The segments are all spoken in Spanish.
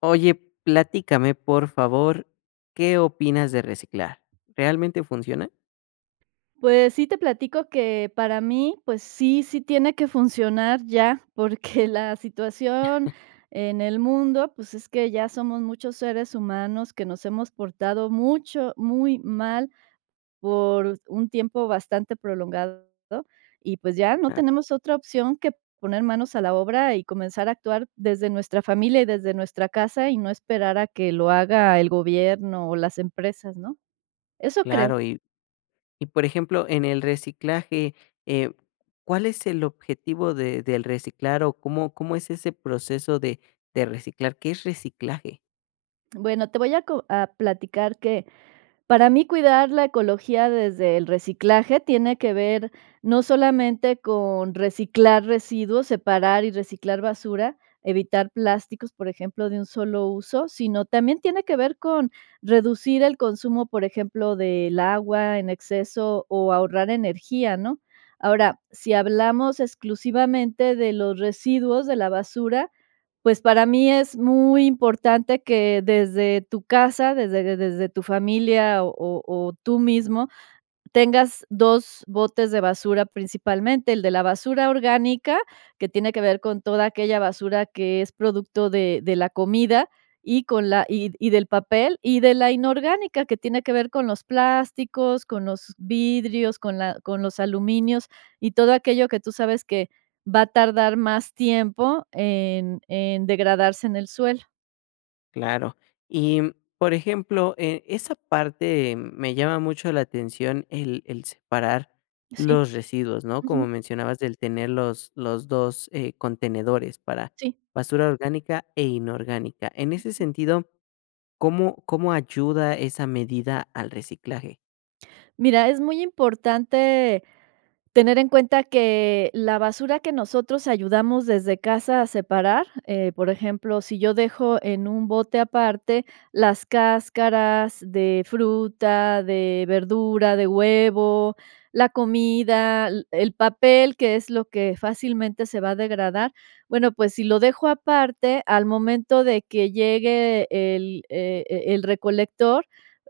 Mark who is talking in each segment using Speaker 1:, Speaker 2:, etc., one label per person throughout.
Speaker 1: Oye, platícame, por favor, ¿qué opinas de reciclar?, ¿realmente funciona?
Speaker 2: Pues, sí te platico que para mí, pues, sí, sí tiene que funcionar ya, porque la situación en el mundo, pues, es que ya somos muchos seres humanos que nos hemos portado mucho muy mal, por un tiempo bastante prolongado. Y pues ya, no
Speaker 1: Ah.
Speaker 2: tenemos otra opción que poner manos a la obra y comenzar a actuar desde nuestra familia, y desde nuestra casa, y no esperar a que lo haga el gobierno, o las empresas ¿no?, eso creo.
Speaker 1: Claro, y y por ejemplo, en el reciclaje, eh, ¿cuál es el objetivo de del reciclar?, o ¿cómo cómo es ese proceso de de reciclar? ¿Qué es reciclaje?
Speaker 2: Bueno, te voy a co a platicar que, para mí cuidar la ecología desde el reciclaje tiene que ver no solamente con reciclar residuos, separar y reciclar basura, evitar plásticos, por ejemplo, de un solo uso, sino también tiene que ver con reducir el consumo, por ejemplo, del agua en exceso, o ahorrar energía, ¿no?, ahora, si hablamos exclusivamente de los residuos de la basura, pues, para mí es muy importante que desde tu casa, desde de desde tu familia o o tú mismo, tengas 2 botes de basura principalmente. El de la basura orgánica, que tiene que ver con toda aquella basura que es producto de de la comida, y con la y y del papel, y de la inorgánica, que tiene que ver con los plásticos, con los vidrios, con la con los aluminios, y todo aquello que tú sabes que va a tardar más tiempo en en degradarse en el suelo.
Speaker 1: Claro. Y, mm, por ejemplo, eh, esa parte me llama mucho la atención, el el separar
Speaker 2: Sí.
Speaker 1: los residuos, ¿no?, como
Speaker 2: Ujú.
Speaker 1: mencionabas, el tener los los 2, eh, contenedores para
Speaker 2: Sí.
Speaker 1: basura orgánica e inorgánica. En ese
Speaker 2: Ujú.
Speaker 1: sentido, ¿cómo cómo ayuda esa medida al reciclaje?
Speaker 2: Mira, es muy importante tener en cuenta que la basura que nosotros ayudamos desde casa a separar, eh, por ejemplo, si yo dejo en un bote aparte las cáscaras de fruta, de verdura, de huevo, la comida, l el papel, que es lo que fácilmente se va a degradar. Bueno, pues, si lo dejo aparte, al momento de que llegue el e el recolector,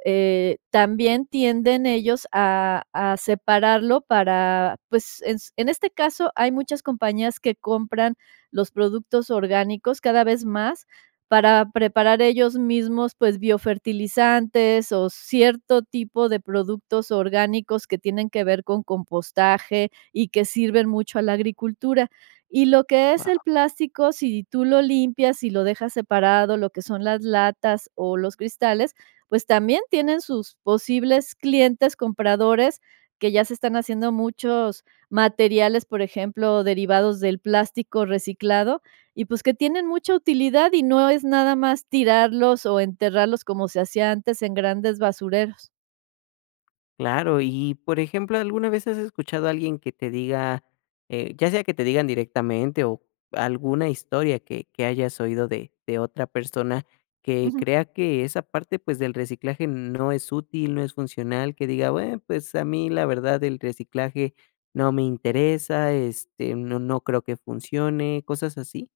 Speaker 2: eh, también tienden ellos a a separarlo para, pues, ens en este caso hay muchas compañías que compran los productos orgánicos cada vez más, para preparar ellos mismos, pues, biofertilizantes o cierto tipo de productos orgánicos que tienen que ver con compostaje, y que sirven mucho a la agricultura. Y lo que es el
Speaker 1: Guau.
Speaker 2: plástico, si tú lo limpias, si lo dejas separado, lo que son las latas o los cristales, pues, también tienen sus posibles clientes compradores que ya se están haciendo muchos materiales, por ejemplo, derivados del plástico reciclado. Y pues, que tienen mucha utilidad, y no es nada más tirarlos o enterrarlos, como se hacía antes en grandes basureros.
Speaker 1: Claro. Y y por ejemplo, ¿alguna vez has escuchado a alguien que te diga eh, ya sea que te digan directamente, o, alguna historia que que hayas oído de de otra persona que
Speaker 2: Ujú.
Speaker 1: crea que esa parte, pues, del reciclaje no es útil, no es funcional? Que diga: "Bueno, pues, a mí, la verdad, el reciclaje no me interesa, este, no no creo que funcione", ¿cosas así?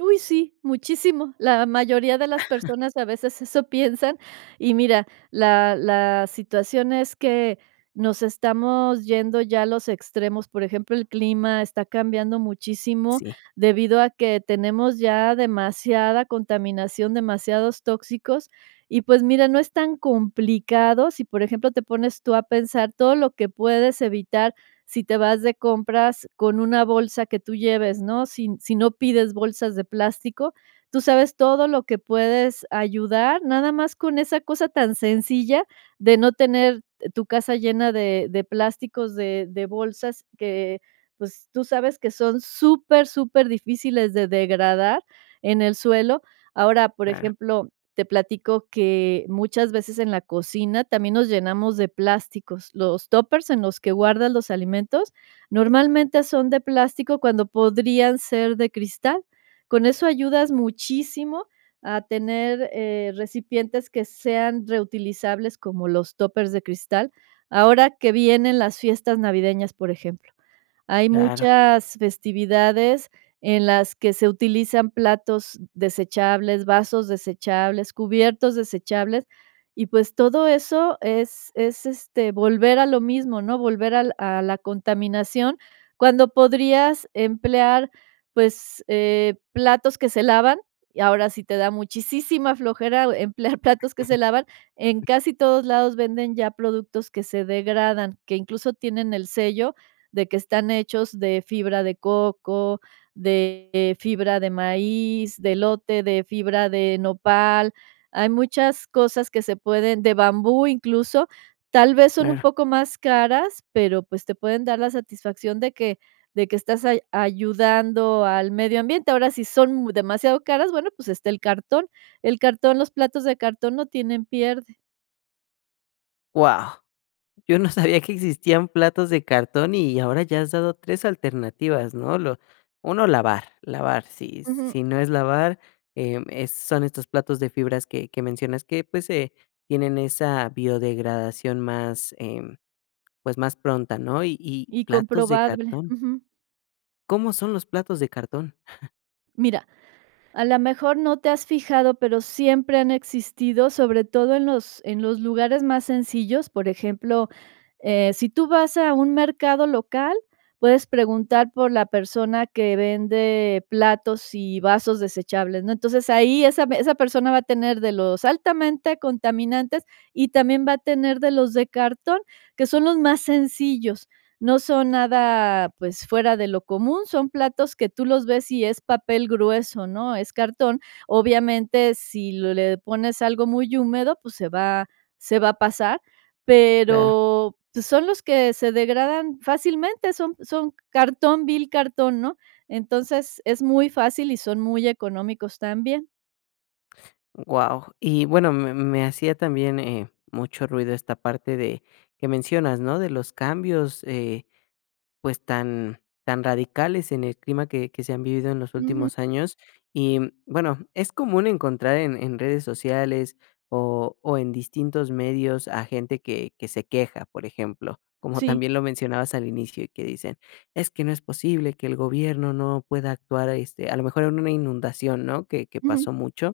Speaker 2: Uy, sí. Muchísimo. La mayoría de las personas a veces eso piensan. Y mira, la la situación es que nos estamos yendo ya a los extremos. Por ejemplo, el clima está cambiando muchísimo,
Speaker 1: Sí.
Speaker 2: debido a que tenemos ya demasiada contaminación, demasiados tóxicos. Y, pues, mira, no es tan complicado si, por ejemplo, te pones tú a pensar todo lo que puedes evitar si te vas de compras con una bolsa que tú lleves, ¿no? Sin si no pides bolsas de plástico. Tú sabes todo lo que puedes ayudar, nada más con esa cosa tan sencilla de no tener tu casa llena de de plásticos, de de bolsas que, pues, tú sabes que son súper, súper difíciles de degradar en el suelo. Ahora, por
Speaker 1: Claro.
Speaker 2: ejemplo, te platico que muchas veces en la cocina también nos llenamos de plásticos. Los tópers en los que guardas los alimentos, normalmente son de plástico cuando podrían ser de cristal. Con eso ayudas muchísimo a tener, eh, recipientes que sean reutilizables como los tópers de cristal. Ahora que vienen las fiestas navideñas, por ejemplo. Hay
Speaker 1: Claro.
Speaker 2: muchas festividades en las que se utilizan platos desechables, vasos desechables, cubiertos desechables, y pues, todo eso es es, este, volver a lo mismo, ¿no? Volver al a la contaminación cuando podrías emplear, pues, eh, platos que se lavan. Y ahora si te da muchisísima flojera emplear platos que se lavan, en casi todos lados venden ya productos que se degradan, que, incluso, tienen el sello de que están hechos de fibra de coco, de fibra de maíz, de elote, de fibra de nopal. Hay muchas cosas que se pueden de bambú, incluso. Tal vez son un
Speaker 1: Claro.
Speaker 2: poco más caras, pero, pues, te pueden dar la satisfacción de que de que estás ay ayudando al medio ambiente. Ahora, si son mu demasiado caras, bueno, pues, está el cartón. El cartón. Los platos de cartón no tienen pierde.
Speaker 1: Guau. Yo no sabía que existían platos de cartón, y ahora ya has dado 3 alternativas, ¿no? Lo 1, lavar, lavar, si
Speaker 2: Ujú.
Speaker 1: si no es lavar, eh, em, son estos platos de fibras que que mencionas que, pues, eh, tienen esa biodegradación más, em, pues, más pronta, ¿no? Y y
Speaker 2: Y
Speaker 1: platos de
Speaker 2: comprobable.
Speaker 1: cartón. ¿Cómo son los platos de cartón?
Speaker 2: Mira, a la mejor no te has fijado, pero siempre han existido sobre todo en los en los lugares más sencillos, por ejemplo, eh, si tú vas a un mercado local, puedes preguntar por la persona que vende platos y vasos desechables, ¿no? Entonces, ahí esa esa persona va a tener de los altamente contaminantes, y también va a tener de los de cartón, que son los más sencillos. No son nada, pues, fuera de lo común, son platos que tú los ves y es papel grueso, ¿no? Es cartón. Obviamente, si le pones algo muy húmedo, pues, se va se va a pasar,
Speaker 1: Claro.
Speaker 2: pero, pues, son los que se degradan fácilmente, son son cartón vil cartón, ¿no? Entonces es muy fácil y son muy económicos también.
Speaker 1: Guau, y bueno, me me hacía también, eh, mucho ruido esta parte de que mencionas, ¿no? De los cambios, eh, pues, tan tan radicales en el clima que que se han vivido en los
Speaker 2: Ujú.
Speaker 1: últimos años. Y, mm, bueno, es común encontrar en en redes sociales, o o, en distintos medios a gente que que se queja, por ejemplo, como
Speaker 2: Sí.
Speaker 1: también lo mencionabas al inicio, y que dicen: "Es que no es posible que el gobierno no pueda actuar", este, a lo mejor en una inundación, ¿no? Que que
Speaker 2: Ujú.
Speaker 1: pasó mucho,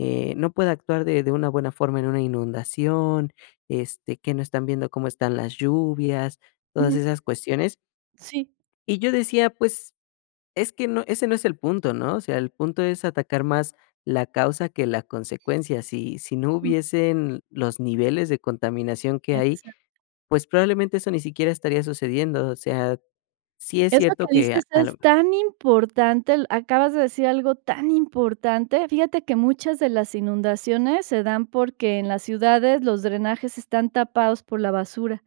Speaker 1: eh, no puede actuar de de una buena forma en una inundación, este, que no están viendo cómo están las lluvias, todas
Speaker 2: Ujú.
Speaker 1: esas cuestiones.
Speaker 2: Sí.
Speaker 1: Y yo decía: "Pues es que no ese no es el punto, ¿no? O sea, el punto es atacar más la causa que la consecuencia". Si si no
Speaker 2: Mm.
Speaker 1: hubiesen los niveles de contaminación que hay,
Speaker 2: Exac
Speaker 1: pues, probablemente eso ni siquiera estaría sucediendo, o sea, sí es
Speaker 2: Eso que
Speaker 1: cierto que a
Speaker 2: dices
Speaker 1: a
Speaker 2: es
Speaker 1: lo
Speaker 2: tan importante, l acabas de decir algo tan importante. Fíjate que muchas de las inundaciones se dan porque en las ciudades los drenajes están tapados por la basura.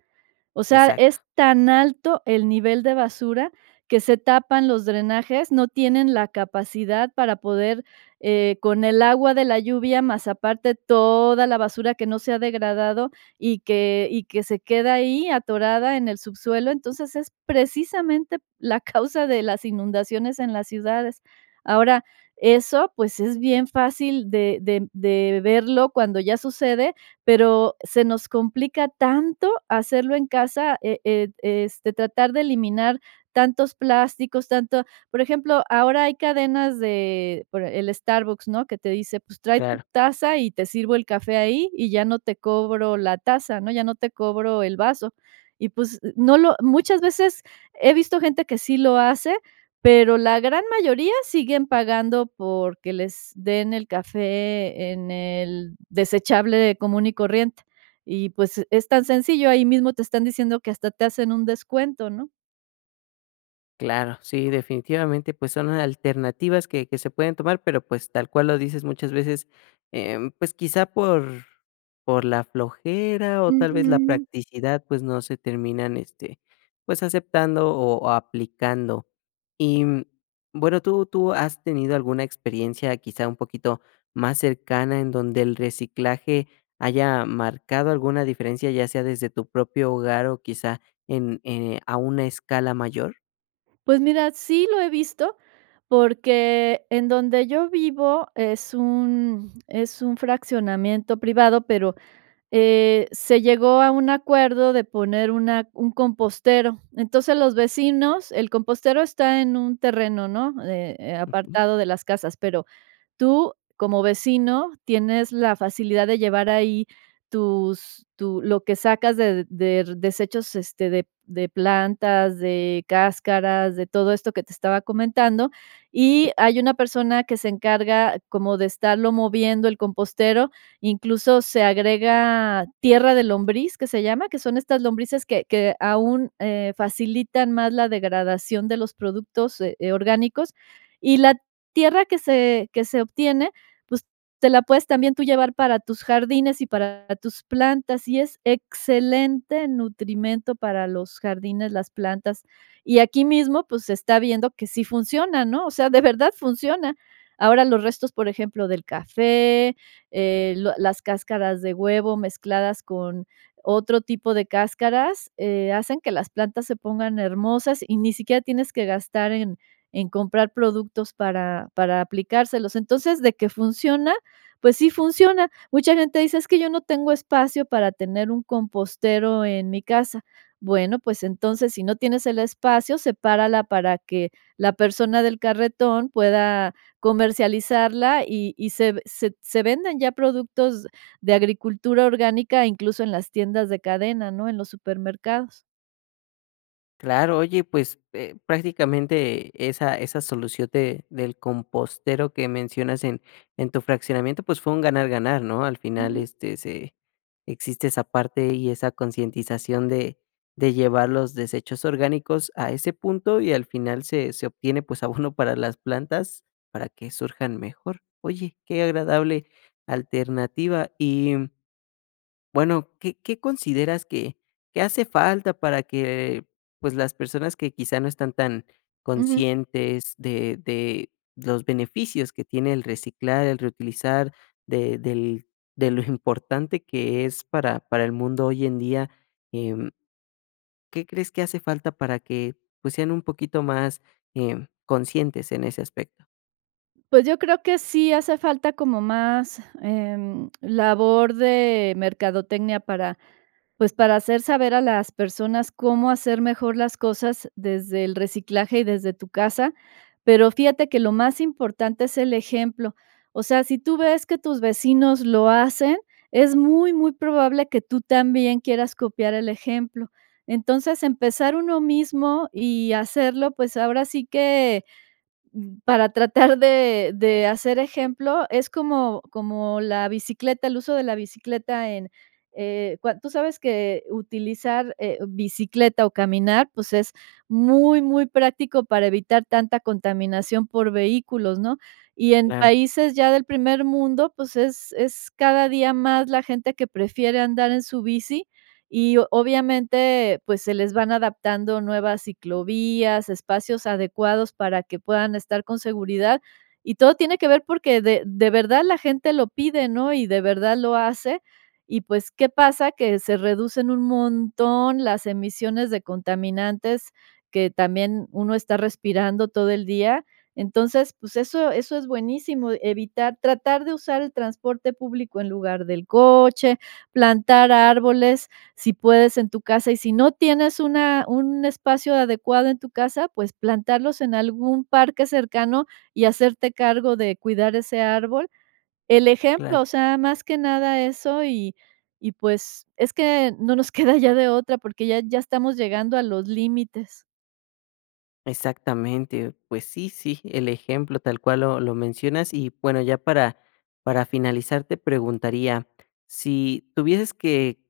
Speaker 2: O sea, es
Speaker 1: Exacto.
Speaker 2: tan alto el nivel de basura que se tapan los drenajes, no tienen la capacidad para poder, eh, con el agua de la lluvia, más aparte toda la basura que no se ha degradado, y que y que se queda ahí atorada en el subsuelo. Entonces, es precisamente la causa de las inundaciones en las ciudades. Ahora, eso, pues, es bien fácil de de de verlo cuando ya sucede, pero se nos complica tanto hacerlo en casa, e e este, tratar de eliminar tantos plásticos, tanto, por ejemplo, ahora hay cadenas de por el Starbucks, ¿no? Que te dice, pues, trae tu
Speaker 1: Claro.
Speaker 2: taza, y te sirvo el café ahí, y ya no te cobro la taza, ¿no? Ya no te cobro el vaso. Y, pues, no lo muchas veces, he visto gente que sí lo hace, pero la gran mayoría siguen pagando porque les den el café en el desechable común y corriente. Y pues, es tan sencillo, ahí mismo te están diciendo que hasta te hacen un descuento, ¿no?
Speaker 1: Claro, sí, definitivamente, pues son alternativas que que se pueden tomar, pero, pues, tal cual lo dices muchas veces, em, pues quizá por por la flojera, o, tal vez la
Speaker 2: Ujú.
Speaker 1: practicidad, pues, no se terminan, este, pues aceptando, o, aplicando. Y, mm, bueno, ¿tú tú has tenido alguna experiencia quizá, un poquito más cercana en donde el reciclaje haya marcado alguna diferencia, ya sea desde tu propio hogar, o quizá, en eh, a una escala mayor?
Speaker 2: Pues mira, sí lo he visto porque en donde yo vivo es un es un fraccionamiento privado, pero, eh, se llegó a un acuerdo de poner una un compostero. Entonces, los vecinos el compostero está en un terreno, ¿no?, eh, eh,
Speaker 1: Okey.
Speaker 2: Apartado de las casas, pero tú como vecino tienes la facilidad de llevar ahí tus tu lo que sacas de der desechos, este, de de plantas, de cáscaras, de todo esto que te estaba comentando,
Speaker 1: Sí.
Speaker 2: y hay una persona que se encarga como de estarlo moviendo el compostero, incluso se agrega "tierra de lombriz" que se llama, que son estas lombrices que que aún, eh, facilitan más la degradación de los productos, eh, orgánicos, y la tierra que se que se obtiene, pues, te la puedes también tú llevar para tus jardines y para tus plantas, y es excelente nutrimento para los jardines, las plantas. Y aquí mismo, pues, se está viendo que sí funciona, ¿no?, o sea, de verdad funciona. Ahora los restos, por ejemplo, del café, eh, lo las cáscaras de huevo mezcladas con otro tipo de cáscaras, eh, hacen que las plantas se pongan hermosas, y ni siquiera tienes que gastar en en comprar productos para para aplicárselos. Entonces, de que funciona, pues sí funciona. Mucha gente dice: "Es que yo no tengo espacio para tener un compostero en mi casa". Bueno, pues entonces, si no tienes el espacio, sepárala para que, la persona del carretón pueda comercializarla y y se se se venden ya productos de agricultura orgánica, incluso en las tiendas de cadena, ¿no?, en los supermercados.
Speaker 1: Claro, oye, pues, eh, prácticamente esa esa solución de del compostero que mencionas en en tu fraccionamiento, pues, fue un ganar, ganar, ¿no? Al final,
Speaker 2: Ujú.
Speaker 1: este, se existe esa parte, y esa concientización de de llevar los desechos orgánicos a ese punto. Y al final se se obtiene, pues, abono para las plantas, para que surjan mejor. Oye, qué agradable alternativa. Y bueno, ¿qué qué consideras que qué hace falta para que, pues, las personas que, quizá, no están tan
Speaker 2: Ujú.
Speaker 1: conscientes de de los beneficios que tiene el reciclar, el reutilizar, de del, de lo importante que es para para el mundo hoy en día? Em ¿qué crees que hace falta para que, pues, sean un poquito más, eh, conscientes en ese aspecto?
Speaker 2: Pues, yo creo que sí hace falta como más, em, labor de mercadotecnia para, pues, para hacer saber a las personas cómo hacer mejor las cosas desde el reciclaje y desde tu casa. Pero, fíjate que lo más importante es el ejemplo. O sea, si tú ves que tus vecinos lo hacen, es muy, muy probable que tú también quieras copiar el ejemplo. Entonces, empezar uno mismo y hacerlo, pues, ahora sí que, mm, para tratar de de hacer ejemplo, es como como la bicicleta, el uso de la bicicleta en, eh, cua tú sabes que utilizar, eh, bicicleta, o, caminar, pues, es muy, muy práctico para evitar tanta contaminación por vehículos, ¿no? Y en
Speaker 1: Claro.
Speaker 2: países ya del primer mundo, pues es es cada día más la gente que prefiere andar en su bici, y obviamente, pues, se les van adaptando nuevas ciclovías, espacios adecuados para que puedan estar con seguridad, y todo tiene que ver porque de de verdad la gente lo pide, ¿no? Y de verdad lo hace y, pues, ¿qué pasa? Que se reducen un montón las emisiones de contaminantes que también uno está respirando todo el día. Entonces, pues, eso eso es buenísimo, evitar tratar, de usar el transporte público en lugar del coche, plantar árboles, si puedes en tu casa, y si no tienes una un espacio adecuado en tu casa, pues, plantarlos en algún parque cercano, y hacerte cargo de cuidar ese árbol. El ejemplo,
Speaker 1: Claro.
Speaker 2: o sea, más que nada eso y y pues, es que no nos queda ya de otra porque ya ya estamos llegando a los límites.
Speaker 1: Exactamente. Pues sí, sí, el ejemplo tal cual lo lo mencionas y bueno, ya para para finalizar te preguntaría. Si tuvieses que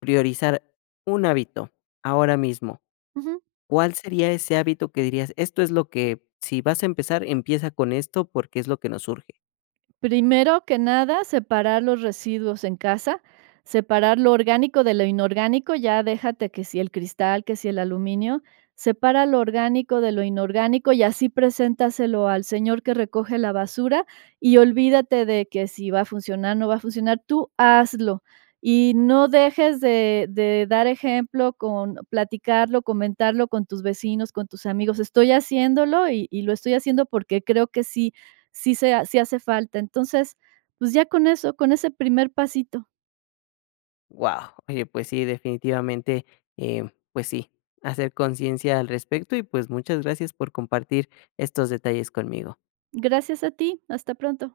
Speaker 1: priorizar un hábito ahora mismo,
Speaker 2: Ujú.
Speaker 1: ¿cuál sería ese hábito que dirías: "Esto es lo que, si vas a empezar, empieza con esto, porque es lo que nos urge"?
Speaker 2: Primero que nada, separar los residuos en casa. Separar lo orgánico, de lo inorgánico, ya déjate que si el cristal, que si el aluminio. Separa lo orgánico, de lo inorgánico y así preséntaselo al señor que recoge la basura, y olvídate de que si va a funcionar, no va a funcionar, tú hazlo. Y no dejes de de dar ejemplo con platicarlo, comentarlo con tus vecinos, con tus amigos: "Estoy haciéndolo y y lo estoy haciendo porque creo que sí, sí se ha sí hace falta". Entonces, pues ya con eso, con ese primer pasito.
Speaker 1: ¡Guau! Oye, pues sí, definitivamente, em, pues sí, hacer conciencia al respecto y, pues, muchas gracias por compartir estos detalles conmigo.
Speaker 2: Gracias a ti, hasta pronto.